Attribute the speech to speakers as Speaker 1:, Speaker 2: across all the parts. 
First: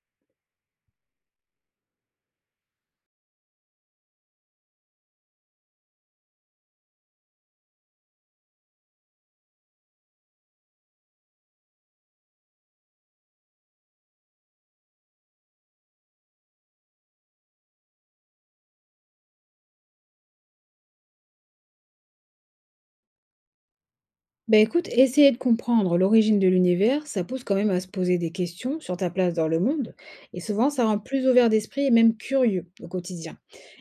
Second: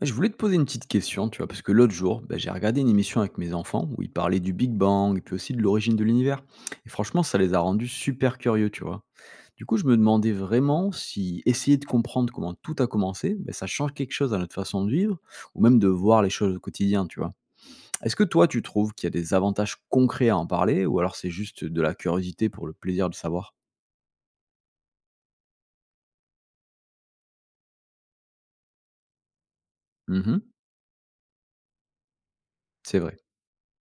Speaker 1: Ouais, je voulais te poser une petite question, tu vois, parce que l'autre jour, ben, j'ai regardé une émission avec mes enfants où ils parlaient du Big Bang et puis aussi de l'origine de l'univers. Et franchement, ça les a rendus super curieux, tu vois. Du coup, je me demandais vraiment si essayer de comprendre comment tout a commencé, ben, ça change quelque chose à notre façon de vivre ou même de voir les choses au quotidien, tu vois. Est-ce que toi, tu trouves qu'il y a des avantages concrets à en parler ou alors c'est juste de la curiosité pour le plaisir de savoir?
Speaker 2: Ben écoute, essayer de comprendre l'origine de l'univers, ça pousse quand même à se poser des questions sur ta place dans le monde,
Speaker 1: Mhm.
Speaker 2: et souvent ça rend plus ouvert d'esprit et même curieux au
Speaker 1: C'est vrai,
Speaker 2: quotidien.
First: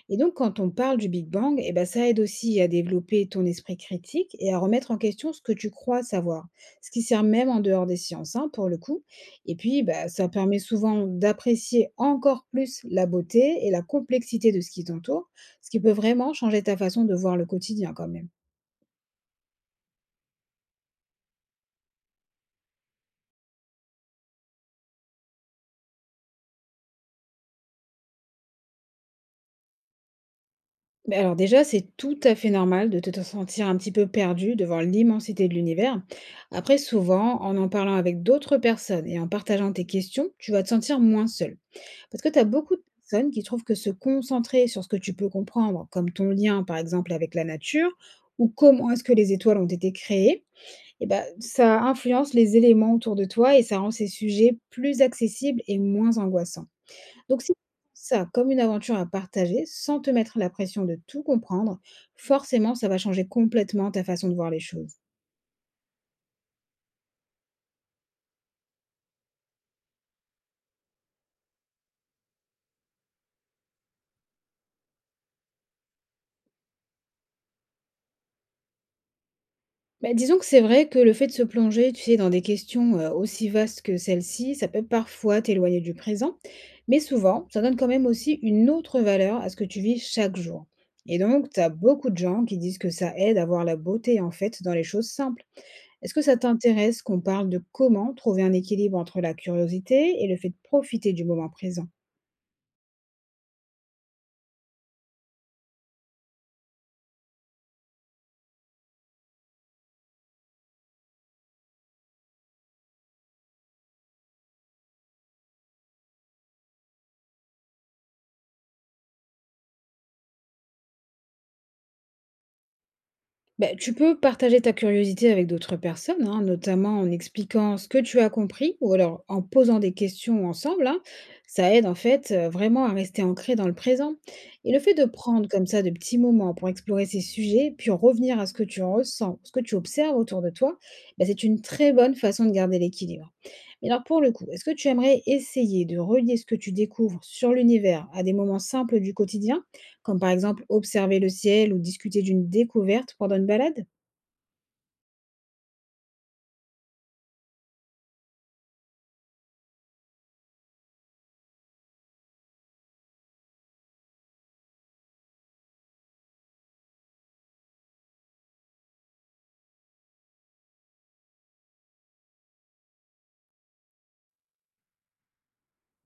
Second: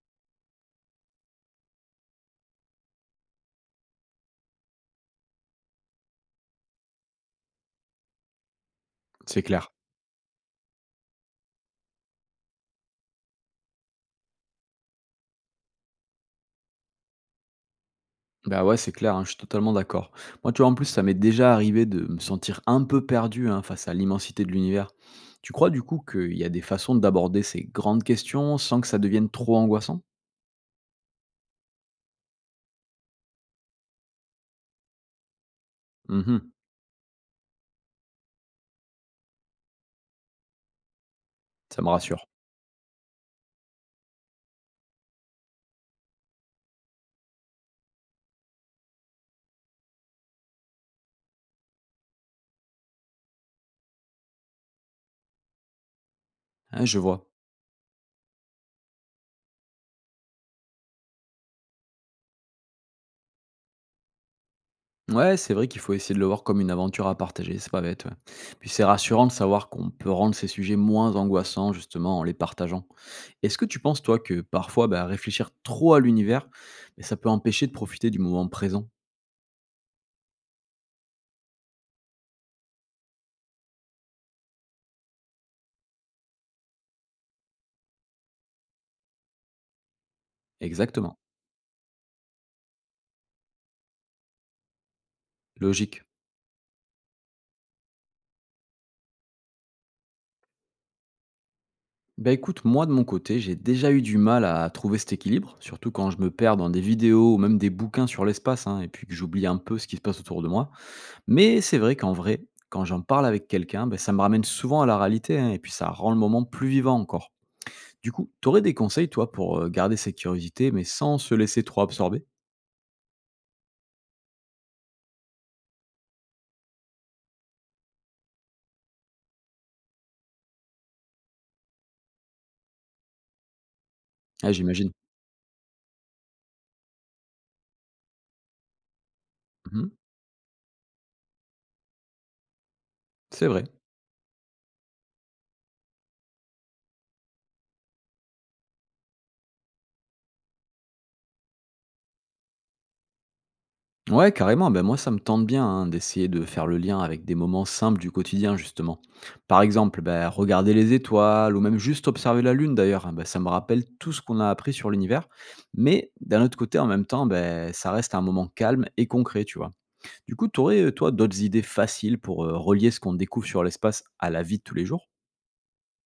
Speaker 2: Et donc quand on parle du Big Bang, eh ben, ça aide aussi à développer ton esprit critique et à remettre en question ce que tu crois savoir, ce qui sert même en dehors des sciences, hein, pour le coup.
Speaker 1: c'est
Speaker 2: Et
Speaker 1: clair.
Speaker 2: puis bah, ça permet souvent d'apprécier encore plus la beauté et la complexité de ce qui t'entoure, ce qui peut vraiment changer ta façon de voir le quotidien quand même.
Speaker 1: Bah, ouais, c'est clair, hein, je suis totalement d'accord. Moi, tu vois, en plus, ça m'est déjà arrivé de me sentir un peu perdu, hein, face à l'immensité de l'univers. Tu crois, du coup, qu'il y a des façons d'aborder ces grandes questions sans que ça devienne trop angoissant?
Speaker 2: Beh, alors déjà, c'est tout à fait normal de te sentir un petit peu perdu devant l'immensité de l'univers.
Speaker 1: Mhm.
Speaker 2: Après, souvent, en parlant avec d'autres personnes et en partageant tes questions, tu vas te sentir moins seul.
Speaker 1: Ça me
Speaker 2: Parce
Speaker 1: rassure.
Speaker 2: que tu as beaucoup de personnes qui trouvent que se concentrer sur ce que tu peux comprendre, comme ton lien par exemple avec la nature, ou comment est-ce que les étoiles ont été créées, eh ben, ça influence les éléments autour de toi et ça rend ces sujets plus accessibles et moins angoissants.
Speaker 1: Hein, je vois.
Speaker 2: Donc, si tu prends ça comme une aventure à partager, sans te mettre la pression de tout comprendre, forcément, ça va changer complètement ta façon de voir les choses.
Speaker 1: Ouais, c'est vrai qu'il faut essayer de le voir comme une aventure à partager, c'est pas bête. Ouais. Puis c'est rassurant de savoir qu'on peut rendre ces sujets moins angoissants justement en les partageant. Est-ce que tu penses, toi, que parfois, bah, réfléchir trop à l'univers, mais ça peut empêcher de profiter du moment présent?
Speaker 2: Bah, disons que c'est vrai que le fait de se plonger, tu sais, dans des questions aussi vastes que celle-ci, ça peut parfois t'éloigner du présent, mais souvent, ça donne quand même aussi une autre valeur à ce que tu vis chaque jour.
Speaker 1: Exactement.
Speaker 2: Et donc, tu as beaucoup de gens qui disent que ça aide à voir la beauté, en fait, dans les choses simples.
Speaker 1: Logique.
Speaker 2: Est-ce que ça t'intéresse qu'on parle de comment trouver un équilibre entre la curiosité et le fait de profiter du moment présent?
Speaker 1: Bah écoute, moi de mon côté, j'ai déjà eu du mal à trouver cet équilibre, surtout quand je me perds dans des vidéos ou même des bouquins sur l'espace, hein, et puis que j'oublie un peu ce qui se passe autour de moi. Mais c'est vrai qu'en vrai, quand j'en parle avec quelqu'un, bah, ça me ramène souvent à la réalité, hein, et puis ça rend le moment plus vivant encore. Du coup, t'aurais des conseils, toi, pour garder cette curiosité, mais sans se laisser trop absorber?
Speaker 2: Ben, tu peux partager ta curiosité avec d'autres personnes, hein, notamment en expliquant ce que tu as compris ou alors en posant des questions ensemble. Hein. Ça aide en fait vraiment à rester ancré dans le présent.
Speaker 1: Ah,
Speaker 2: Et le
Speaker 1: j'imagine.
Speaker 2: fait de prendre comme ça de petits moments pour explorer ces sujets, puis en revenir à ce que tu ressens, ce que tu
Speaker 1: Mhm,
Speaker 2: observes autour de toi, bah, c'est une très bonne façon de garder l'équilibre.
Speaker 1: c'est vrai.
Speaker 2: Mais alors pour le coup, est-ce que tu aimerais essayer de relier ce que tu découvres sur l'univers à des moments simples du quotidien comme par exemple observer le ciel ou discuter d'une découverte pendant une balade?
Speaker 1: Ouais, carrément. Ben moi, ça me tente bien, hein, d'essayer de faire le lien avec des moments simples du quotidien, justement. Par exemple, ben, regarder les étoiles ou même juste observer la Lune, d'ailleurs, hein, ben, ça me rappelle tout ce qu'on a appris sur l'univers. Mais d'un autre côté, en même temps, ben, ça reste un moment calme et concret, tu vois. Du coup, tu aurais, toi, d'autres idées faciles pour relier ce qu'on découvre sur l'espace à la vie de tous les jours?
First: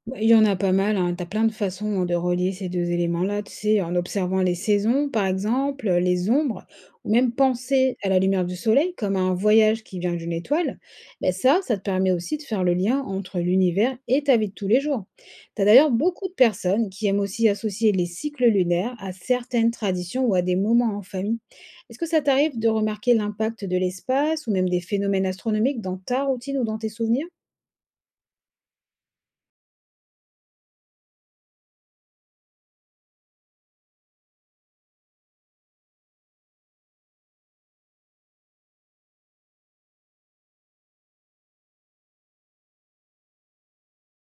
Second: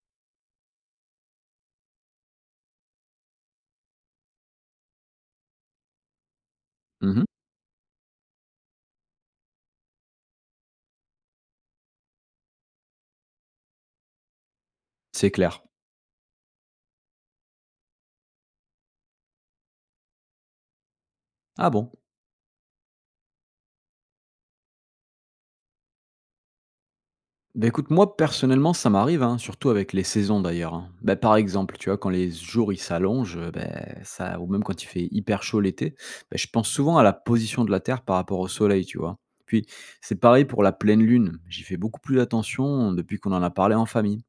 Speaker 2: Bah, il y en a pas mal, hein. Tu as plein de façons hein, de relier ces 2 éléments-là, tu sais, en observant les saisons, par exemple, les ombres, ou
Speaker 1: Mhm.
Speaker 2: même penser à la lumière du soleil comme à un voyage qui vient d'une étoile. Ben ça te permet aussi de faire le lien entre l'univers et ta vie de tous les jours.
Speaker 1: C'est
Speaker 2: Tu
Speaker 1: clair.
Speaker 2: as d'ailleurs beaucoup de personnes qui aiment aussi associer les cycles lunaires à certaines traditions ou à des moments en famille.
Speaker 1: Ah bon?
Speaker 2: Est-ce que ça t'arrive de remarquer l'impact de l'espace ou même des phénomènes astronomiques dans ta routine ou dans tes souvenirs?
Speaker 1: Bah, écoute, moi, personnellement, ça m'arrive, hein, surtout avec les saisons d'ailleurs, hein. Bah, par exemple, tu vois, quand les jours ils s'allongent, beh, ça ou même quand il fait hyper chaud l'été, bah, je pense souvent à la position de la Terre par rapport au soleil, tu vois? Puis c'est pareil pour la pleine lune, j'y fais beaucoup plus attention depuis qu'on en a parlé en famille.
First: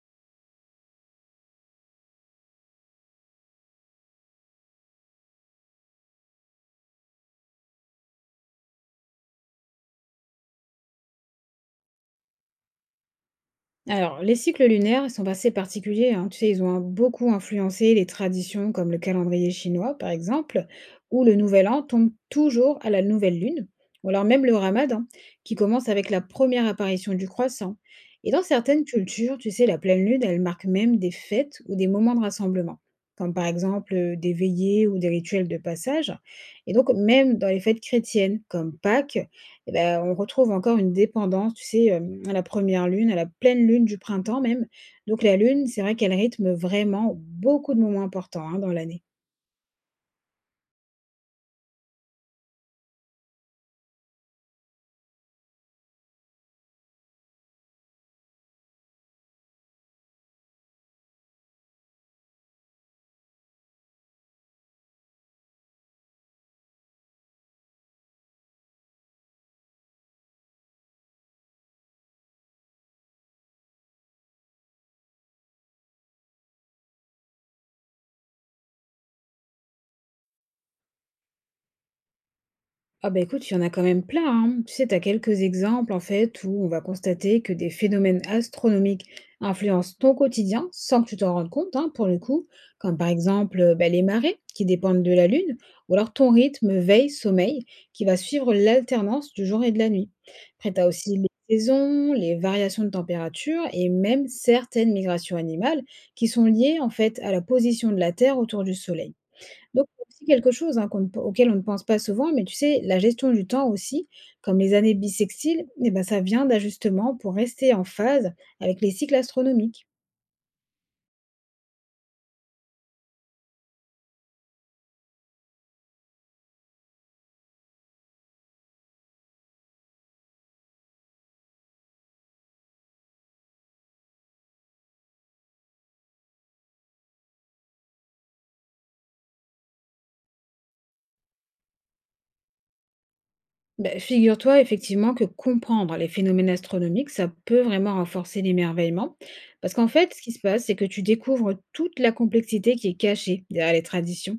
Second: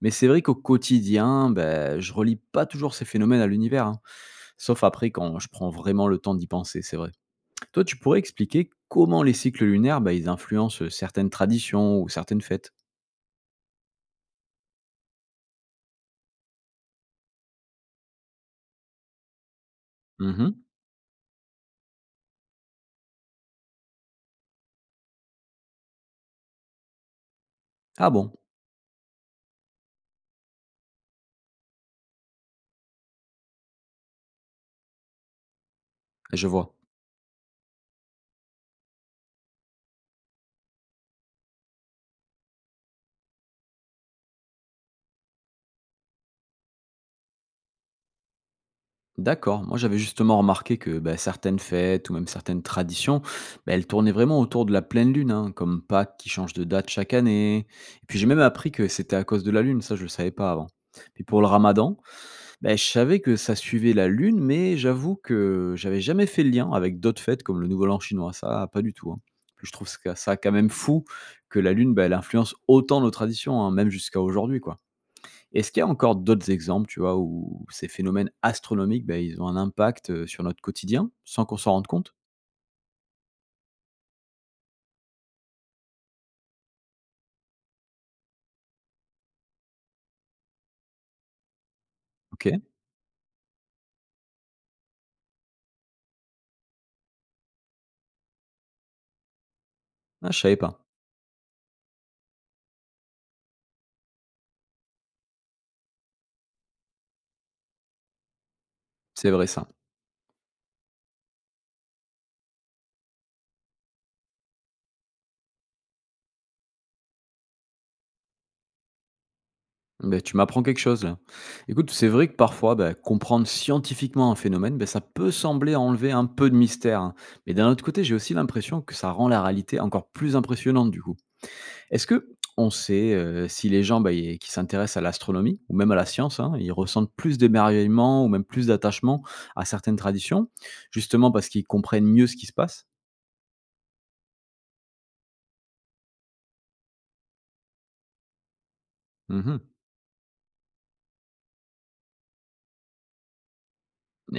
Speaker 1: Mais c'est vrai qu'au quotidien, bah, je relie pas toujours ces phénomènes à l'univers, hein, sauf après quand je prends vraiment le temps d'y penser, c'est vrai. Toi, tu pourrais expliquer comment les cycles lunaires, bah, ils influencent certaines traditions ou certaines fêtes?
Speaker 2: Alors, les cycles lunaires ils sont assez particuliers, hein. Tu sais, ils ont beaucoup influencé les traditions comme le calendrier chinois, par
Speaker 1: Mmh.
Speaker 2: exemple, où le nouvel an tombe toujours à la nouvelle lune, ou alors même le ramadan, qui commence avec la première apparition du croissant.
Speaker 1: Ah
Speaker 2: Et
Speaker 1: bon?
Speaker 2: dans certaines cultures, tu sais, la pleine lune, elle marque même des fêtes ou des moments de rassemblement, comme par exemple des veillées ou des rituels de passage.
Speaker 1: Je
Speaker 2: Et
Speaker 1: vois.
Speaker 2: donc, même dans les fêtes chrétiennes, comme Pâques, et bah, on retrouve encore une dépendance, tu sais, à la première lune, à la pleine lune du printemps même. Donc la lune, c'est vrai qu'elle rythme vraiment beaucoup de moments importants, hein, dans l'année.
Speaker 1: D'accord. Moi, j'avais justement remarqué que bah, certaines fêtes ou même certaines traditions, bah, elles tournaient vraiment autour de la pleine lune, hein, comme Pâques qui change de date chaque année. Et puis j'ai même appris que c'était à cause de la lune, ça je ne le savais pas avant. Puis pour le ramadan, bah, je savais que ça suivait la lune, mais j'avoue que j'avais jamais fait le lien avec d'autres fêtes comme le Nouvel An chinois, ça pas du tout, hein. Puis je trouve ça quand même fou que la lune, bah, elle influence autant nos traditions, hein, même jusqu'à aujourd'hui, quoi. Est-ce qu'il y a encore d'autres exemples, tu vois, où ces phénomènes astronomiques, ben, ils ont un impact, sur notre quotidien sans qu'on s'en rende compte?
Speaker 2: Ah bah écoute, il y en a quand même plein, hein. Tu sais, tu as quelques exemples en fait où on va constater que des phénomènes astronomiques influencent ton quotidien sans que tu t'en rendes compte, hein, pour le coup,
Speaker 1: OK.
Speaker 2: comme par exemple bah, les marées qui dépendent de la Lune, ou alors ton rythme veille-sommeil qui va suivre l'alternance du jour et de la nuit.
Speaker 1: Ah, je savais
Speaker 2: Après,
Speaker 1: pas.
Speaker 2: tu as aussi les saisons, les variations de température et même certaines migrations animales qui sont liées en fait à la position de la Terre autour du Soleil.
Speaker 1: C'est vrai ça.
Speaker 2: Donc c'est aussi quelque chose, hein, qu'on ne pe auquel on ne pense pas souvent, mais tu sais, la gestion du temps aussi, comme les années bissextiles, eh ben, ça vient d'ajustements pour rester en phase avec les cycles astronomiques.
Speaker 1: Ben, tu m'apprends quelque chose là. Écoute, c'est vrai que parfois, ben, comprendre scientifiquement un phénomène, ben, ça peut sembler enlever un peu de mystère, hein. Mais d'un autre côté, j'ai aussi l'impression que ça rend la réalité encore plus impressionnante du coup. Est-ce que on sait, si les gens, bah, ils qui s'intéressent à l'astronomie ou même à la science, hein, ils ressentent plus d'émerveillement ou même plus d'attachement à certaines traditions, justement parce qu'ils comprennent mieux ce qui se passe?
Speaker 2: Bah, figure-toi effectivement que comprendre les phénomènes astronomiques, ça peut vraiment renforcer l'émerveillement.
Speaker 1: Mmh.
Speaker 2: Parce qu'en fait, ce qui se passe, c'est que tu découvres toute la complexité qui est cachée derrière les traditions.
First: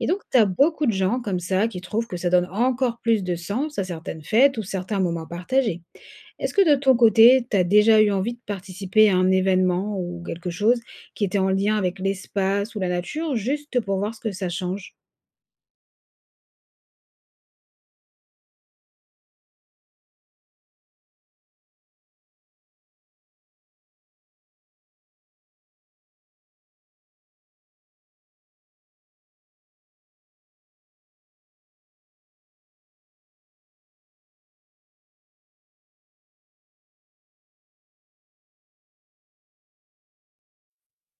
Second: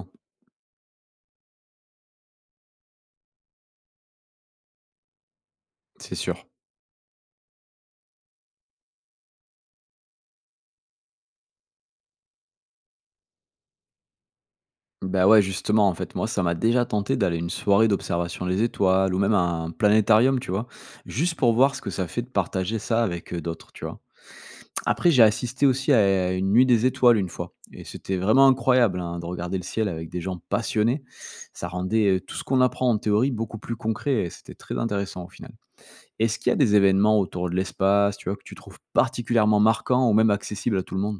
Speaker 2: Et donc, tu as beaucoup de gens comme ça qui trouvent que ça donne encore plus de sens à certaines fêtes ou certains moments partagés.
Speaker 1: c'est sûr.
Speaker 2: Est-ce que de ton côté, tu as déjà eu envie de participer à un événement ou quelque chose qui était en lien avec l'espace ou la nature, juste pour voir ce que ça change?
Speaker 1: Bah, ouais, justement, en fait, moi, ça m'a déjà tenté d'aller à une soirée d'observation des étoiles ou même à un planétarium, tu vois? Juste pour voir ce que ça fait de partager ça avec, d'autres, tu vois? Après, j'ai assisté aussi à une nuit des étoiles une fois et c'était vraiment incroyable, hein, de regarder le ciel avec des gens passionnés. Ça rendait, tout ce qu'on apprend en théorie beaucoup plus concret et c'était très intéressant au final. Est-ce qu'il y a des événements autour de l'espace, tu vois, que tu trouves particulièrement marquants ou même accessibles à tout le monde?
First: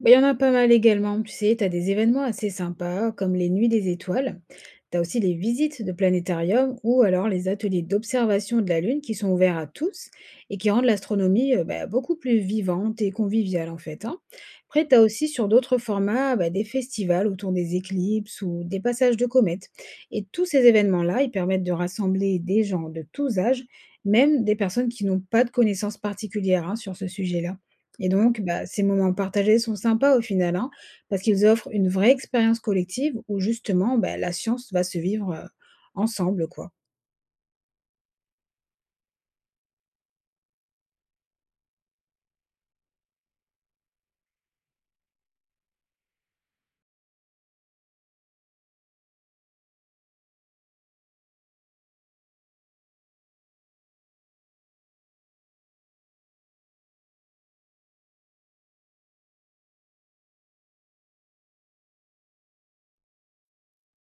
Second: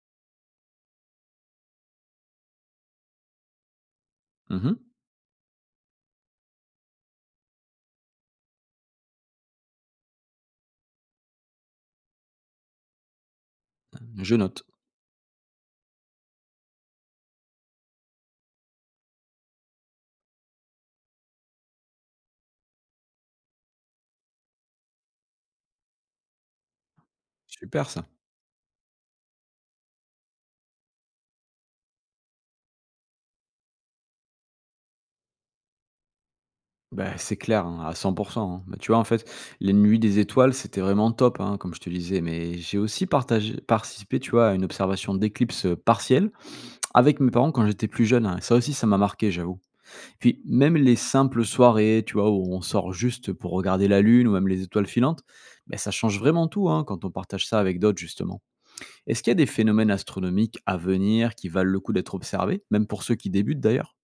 Speaker 2: Bah, il y en a pas mal également. Tu sais, tu as des événements assez sympas comme les Nuits des étoiles.
Speaker 1: Mmh.
Speaker 2: Tu as aussi les visites de planétarium ou alors les ateliers d'observation de la Lune qui sont ouverts à tous et qui rendent l'astronomie bah, beaucoup plus vivante et conviviale en fait. Hein.
Speaker 1: Je note.
Speaker 2: Après, tu as aussi sur d'autres formats bah, des festivals autour des éclipses ou des passages de comètes. Et tous ces événements-là, ils permettent de rassembler des gens de tous âges, même des personnes qui n'ont pas de connaissances particulières hein, sur ce sujet-là.
Speaker 1: Super ça.
Speaker 2: Et donc, bah, ces moments partagés sont sympas au final, hein, parce qu'ils offrent une vraie expérience collective où justement bah, la science va se vivre ensemble, quoi.
Speaker 1: Ben c'est clair, hein, à 100, hein. Bah, tu vois, en fait, les nuits des étoiles, c'était vraiment top, hein, comme je te disais, mais j'ai aussi partagé participé, tu vois, à une observation d'éclipse partielle avec mes parents quand j'étais plus jeune, hein, ça aussi ça m'a marqué j'avoue. Puis même les simples soirées, tu vois, où on sort juste pour regarder la lune ou même les étoiles filantes, ben, ça change vraiment tout, hein, quand on partage ça avec d'autres justement. Est-ce qu'il y a des phénomènes astronomiques à venir qui valent le coup d'être observés, même pour ceux qui débutent d'ailleurs?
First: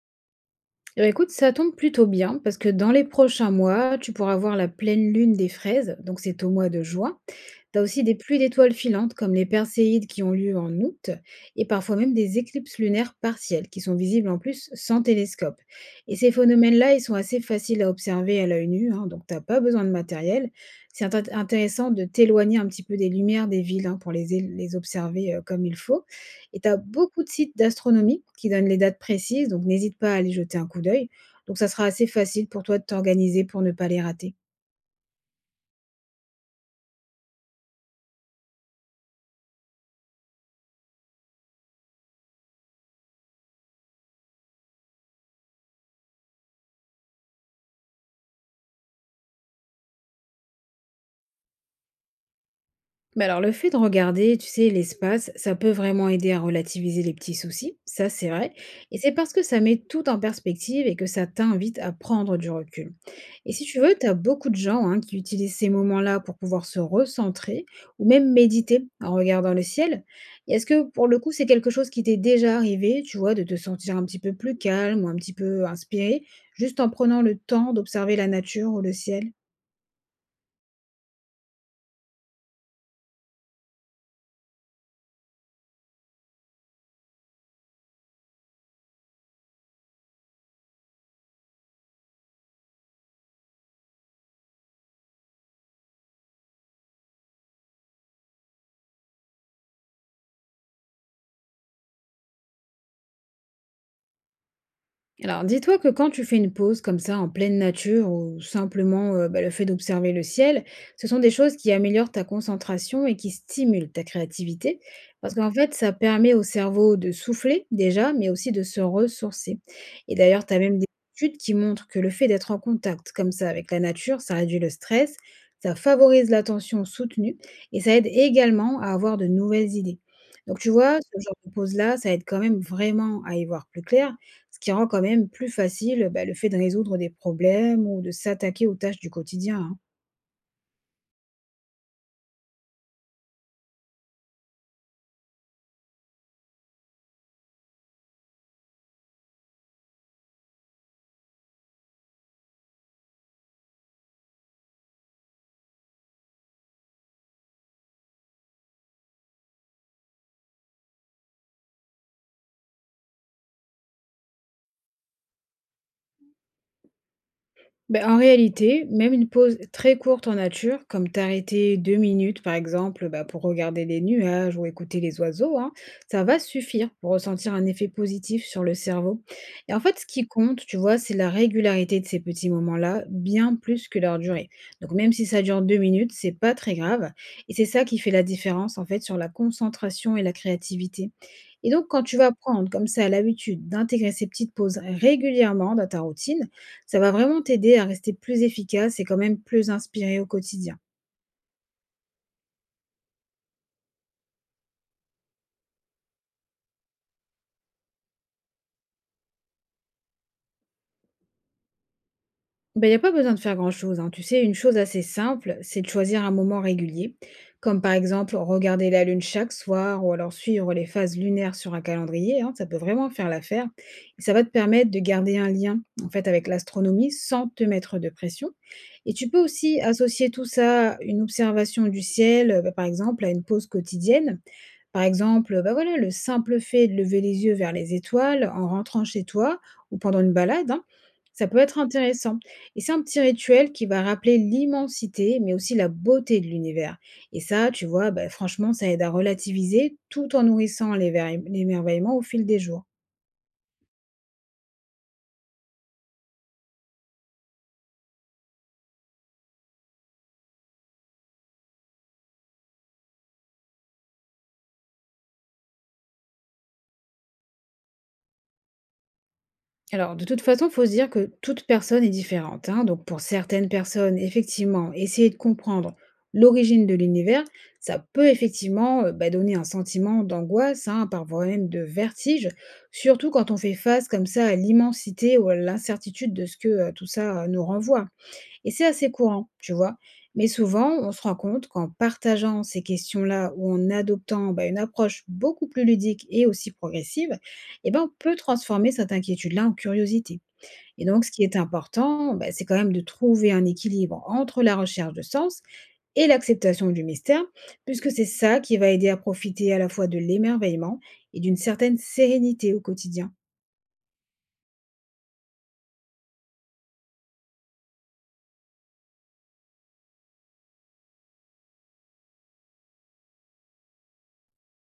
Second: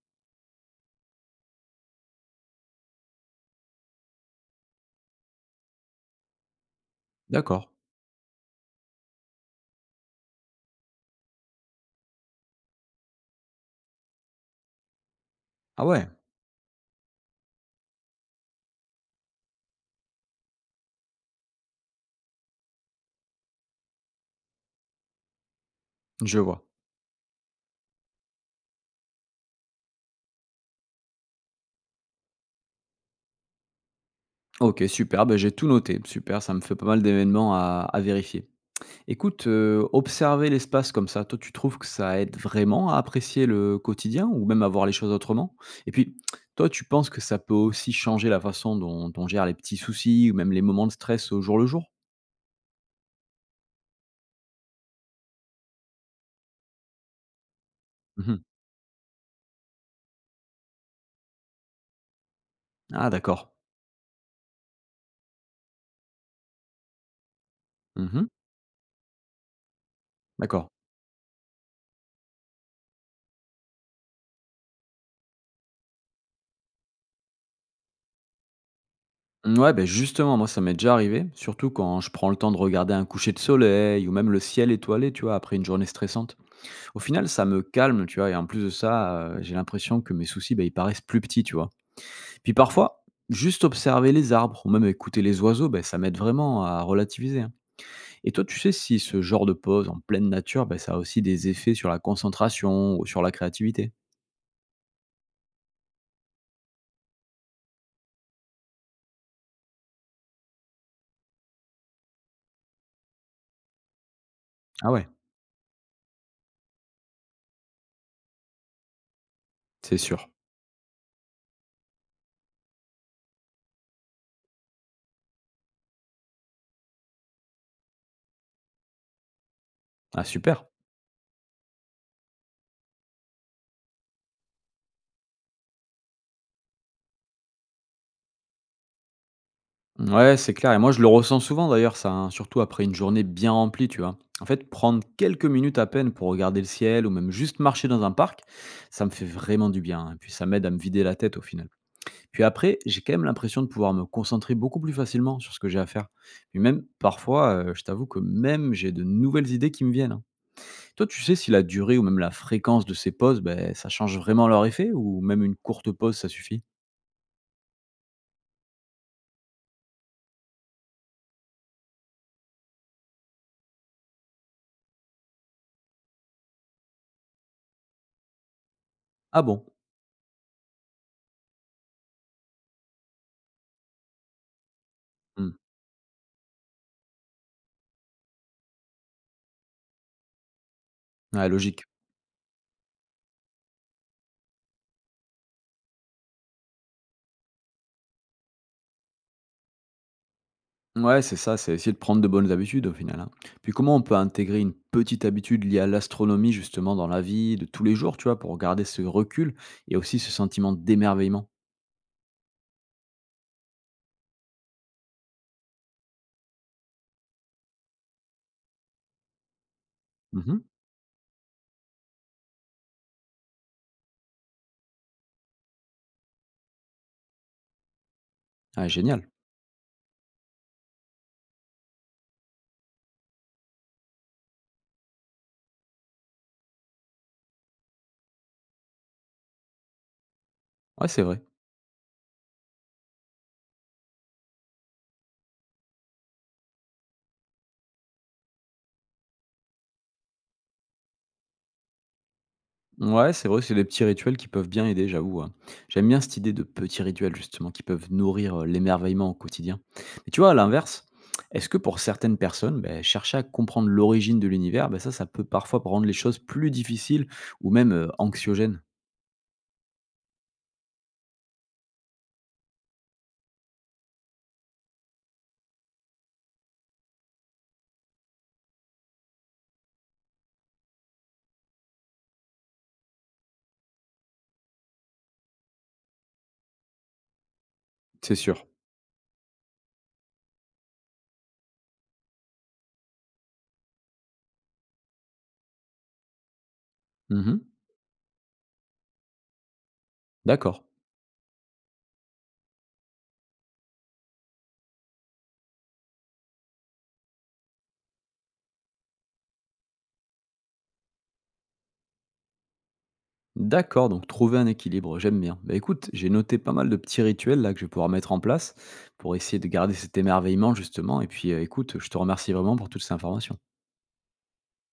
Speaker 2: Eh ben, écoute, ça tombe plutôt bien parce que dans les prochains mois, tu pourras voir la pleine lune des fraises, donc c'est au mois de juin,
Speaker 1: D'accord.
Speaker 2: T'as aussi des pluies d'étoiles filantes comme les Perséides qui ont lieu en août et parfois même des éclipses lunaires partielles qui sont visibles en plus sans télescope.
Speaker 1: Ah ouais,
Speaker 2: Et ces phénomènes-là, ils sont assez faciles à observer à l'œil nu, hein, donc t'as pas besoin de matériel. C'est intéressant de t'éloigner un petit peu des lumières des villes hein, pour les observer comme il faut.
Speaker 1: je
Speaker 2: Et
Speaker 1: vois.
Speaker 2: t'as beaucoup de sites d'astronomie qui donnent les dates précises, donc n'hésite pas à aller jeter un coup d'œil. Donc ça sera assez facile pour toi de t'organiser pour ne pas les rater.
Speaker 1: Ok, super, ben, j'ai tout noté. Super, ça me fait pas mal d'événements à vérifier. Écoute, observer l'espace comme ça, toi, tu trouves que ça aide vraiment à apprécier le quotidien ou même à voir les choses autrement? Et puis, toi, tu penses que ça peut aussi changer la façon dont on gère les petits soucis ou même les moments de stress au jour le jour?
Speaker 2: Mais alors le fait de regarder, tu sais, l'espace, ça peut vraiment aider à relativiser les petits soucis, ça c'est
Speaker 1: Mmh.
Speaker 2: vrai, et c'est parce que ça met tout en perspective et que ça t'invite à prendre du recul.
Speaker 1: Ah d'accord.
Speaker 2: Et si tu veux, tu as beaucoup de gens hein, qui utilisent ces moments-là pour pouvoir se recentrer ou
Speaker 1: Mmh.
Speaker 2: même méditer en regardant le ciel. Et est-ce
Speaker 1: D'accord.
Speaker 2: que pour le coup c'est quelque chose qui t'est déjà arrivé, tu vois, de te sentir un petit peu plus calme ou un petit peu inspiré, juste en prenant le temps d'observer la nature ou le ciel?
Speaker 1: Ouais, ben justement, moi, ça m'est déjà arrivé, surtout quand je prends le temps de regarder un coucher de soleil ou même le ciel étoilé, tu vois, après une journée stressante. Au final, ça me calme, tu vois? Et en plus de ça, j'ai l'impression que mes soucis, ben, ils paraissent plus petits, tu vois? Puis parfois, juste observer les arbres ou même écouter les oiseaux, ben, ça m'aide vraiment à relativiser, hein. Et toi, tu sais si ce genre de pause en pleine nature, ben, ça a aussi des effets sur la concentration ou sur la créativité?
Speaker 2: Alors, dis-toi que quand tu fais une pause comme ça en pleine nature ou simplement bah, le fait d'observer le ciel, ce sont des choses qui améliorent ta concentration et qui stimulent ta créativité
Speaker 1: Ah ouais,
Speaker 2: parce qu'en fait, ça permet au cerveau de souffler déjà, mais aussi de se ressourcer.
Speaker 1: c'est
Speaker 2: Et
Speaker 1: sûr.
Speaker 2: d'ailleurs, tu as même des études qui montrent que le fait d'être en contact comme ça avec la nature, ça réduit le stress, ça favorise l'attention soutenue et ça aide également à avoir de nouvelles idées.
Speaker 1: Ah
Speaker 2: Donc,
Speaker 1: super.
Speaker 2: tu vois, ce genre de pause-là, ça aide quand même vraiment à y voir plus clair ce qui rend quand même plus facile, bah, le fait de résoudre des problèmes ou de s'attaquer aux tâches du quotidien, hein.
Speaker 1: Ouais, c'est clair. Et moi, je le ressens souvent d'ailleurs, ça, hein, surtout après une journée bien remplie, tu vois. En fait, prendre quelques minutes à peine pour regarder le ciel ou même juste marcher dans un parc, ça me fait vraiment du bien, hein. Et puis ça m'aide à me vider la tête au final. Puis après, j'ai quand même l'impression de pouvoir me concentrer beaucoup plus facilement sur ce que j'ai à faire. Et même parfois, je t'avoue que même j'ai de nouvelles idées qui me viennent, hein. Toi, tu sais si la durée ou même la fréquence de ces pauses, ben ça change vraiment leur effet ou même une courte pause, ça suffit?
Speaker 2: Beh, en réalité, même une pause très courte en nature, comme t'arrêter 2 minutes par exemple, bah, pour regarder les nuages ou écouter les oiseaux, hein, ça va suffire pour ressentir un effet positif sur le cerveau.
Speaker 1: Ah bon?
Speaker 2: Et en fait, ce qui compte, tu vois, c'est la régularité de ces petits moments-là, bien plus que leur durée. Donc même si ça
Speaker 1: Mmh.
Speaker 2: dure 2 minutes, c'est pas très grave. Et c'est ça qui fait la différence en fait sur la concentration et la créativité.
Speaker 1: Ouais,
Speaker 2: Et
Speaker 1: logique.
Speaker 2: donc, quand tu vas prendre comme ça l'habitude d'intégrer ces petites pauses régulièrement dans ta routine, ça va vraiment t'aider à rester plus efficace et quand même plus inspiré au quotidien.
Speaker 1: Ouais, c'est ça, c'est essayer de prendre de bonnes habitudes au final, hein. Puis comment on peut intégrer une petite habitude liée à l'astronomie justement dans la vie de tous les jours, tu vois, pour garder ce recul et aussi ce sentiment d'émerveillement?
Speaker 2: Ben, il n'y a pas besoin de faire grand-chose. Hein. Tu sais, une chose assez simple, c'est de choisir un moment régulier, comme par exemple regarder la lune chaque soir ou alors
Speaker 1: Mmh.
Speaker 2: suivre les phases lunaires sur un calendrier. Hein. Ça peut vraiment faire l'affaire. Et ça va te permettre de garder un lien en fait avec l'astronomie sans te mettre de pression.
Speaker 1: Ah
Speaker 2: Et
Speaker 1: génial.
Speaker 2: tu peux aussi associer tout ça, une observation du ciel, ben, par exemple, à une pause quotidienne. Par exemple, bah, voilà, le simple fait de lever les yeux vers les étoiles en rentrant chez toi ou pendant une balade, hein,
Speaker 1: Ouais, c'est vrai.
Speaker 2: ça peut être intéressant. Et c'est un petit rituel qui va rappeler l'immensité, mais aussi la beauté de l'univers. Et ça, tu vois, bah, franchement, ça aide à relativiser tout en nourrissant l'émerveillement au fil des jours.
Speaker 1: Ouais, c'est vrai, c'est des petits rituels qui peuvent bien aider, j'avoue, hein. J'aime bien cette idée de petits rituels, justement, qui peuvent nourrir l'émerveillement au quotidien. Mais tu vois, à l'inverse, est-ce que pour certaines personnes, ben, chercher à comprendre l'origine de l'univers, ben ça peut parfois rendre les choses plus difficiles ou même anxiogènes?
Speaker 2: Alors, de toute façon, il faut se dire que toute personne est différente, hein. Donc, pour certaines personnes, effectivement, essayer de comprendre l'origine de l'univers, ça peut effectivement bah, donner un sentiment d'angoisse, hein, parfois même de vertige, surtout quand on fait face comme ça à l'immensité ou à l'incertitude de ce que tout ça nous renvoie.
Speaker 1: C'est sûr.
Speaker 2: Et c'est assez courant, tu vois. Mais souvent, on se rend compte qu'en partageant ces questions-là ou en adoptant bah, une approche beaucoup plus ludique et aussi progressive,
Speaker 1: Mhm.
Speaker 2: eh ben, on peut transformer cette inquiétude-là en curiosité.
Speaker 1: D'accord.
Speaker 2: Et donc, ce qui est important, bah, c'est quand même de trouver un équilibre entre la recherche de sens et l'acceptation du mystère, puisque c'est ça qui va aider à profiter à la fois de l'émerveillement et d'une certaine sérénité au quotidien.
Speaker 1: D'accord, donc trouver un équilibre, j'aime bien. Bah écoute, j'ai noté pas mal de petits rituels là que je vais pouvoir mettre en place pour essayer de garder cet émerveillement justement. Et puis écoute, je te remercie vraiment pour toutes ces informations.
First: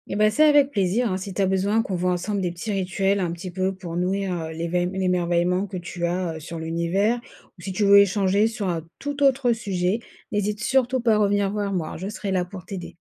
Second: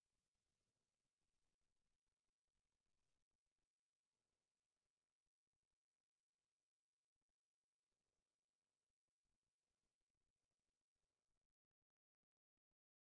Speaker 2: Eh ben, c'est avec plaisir, hein. Si tu as besoin qu'on voit ensemble des petits rituels un petit peu pour nourrir l'émerveillement que tu as sur l'univers, ou si tu veux échanger sur un tout autre sujet, n'hésite surtout pas à revenir voir moi, je serai là pour t'aider.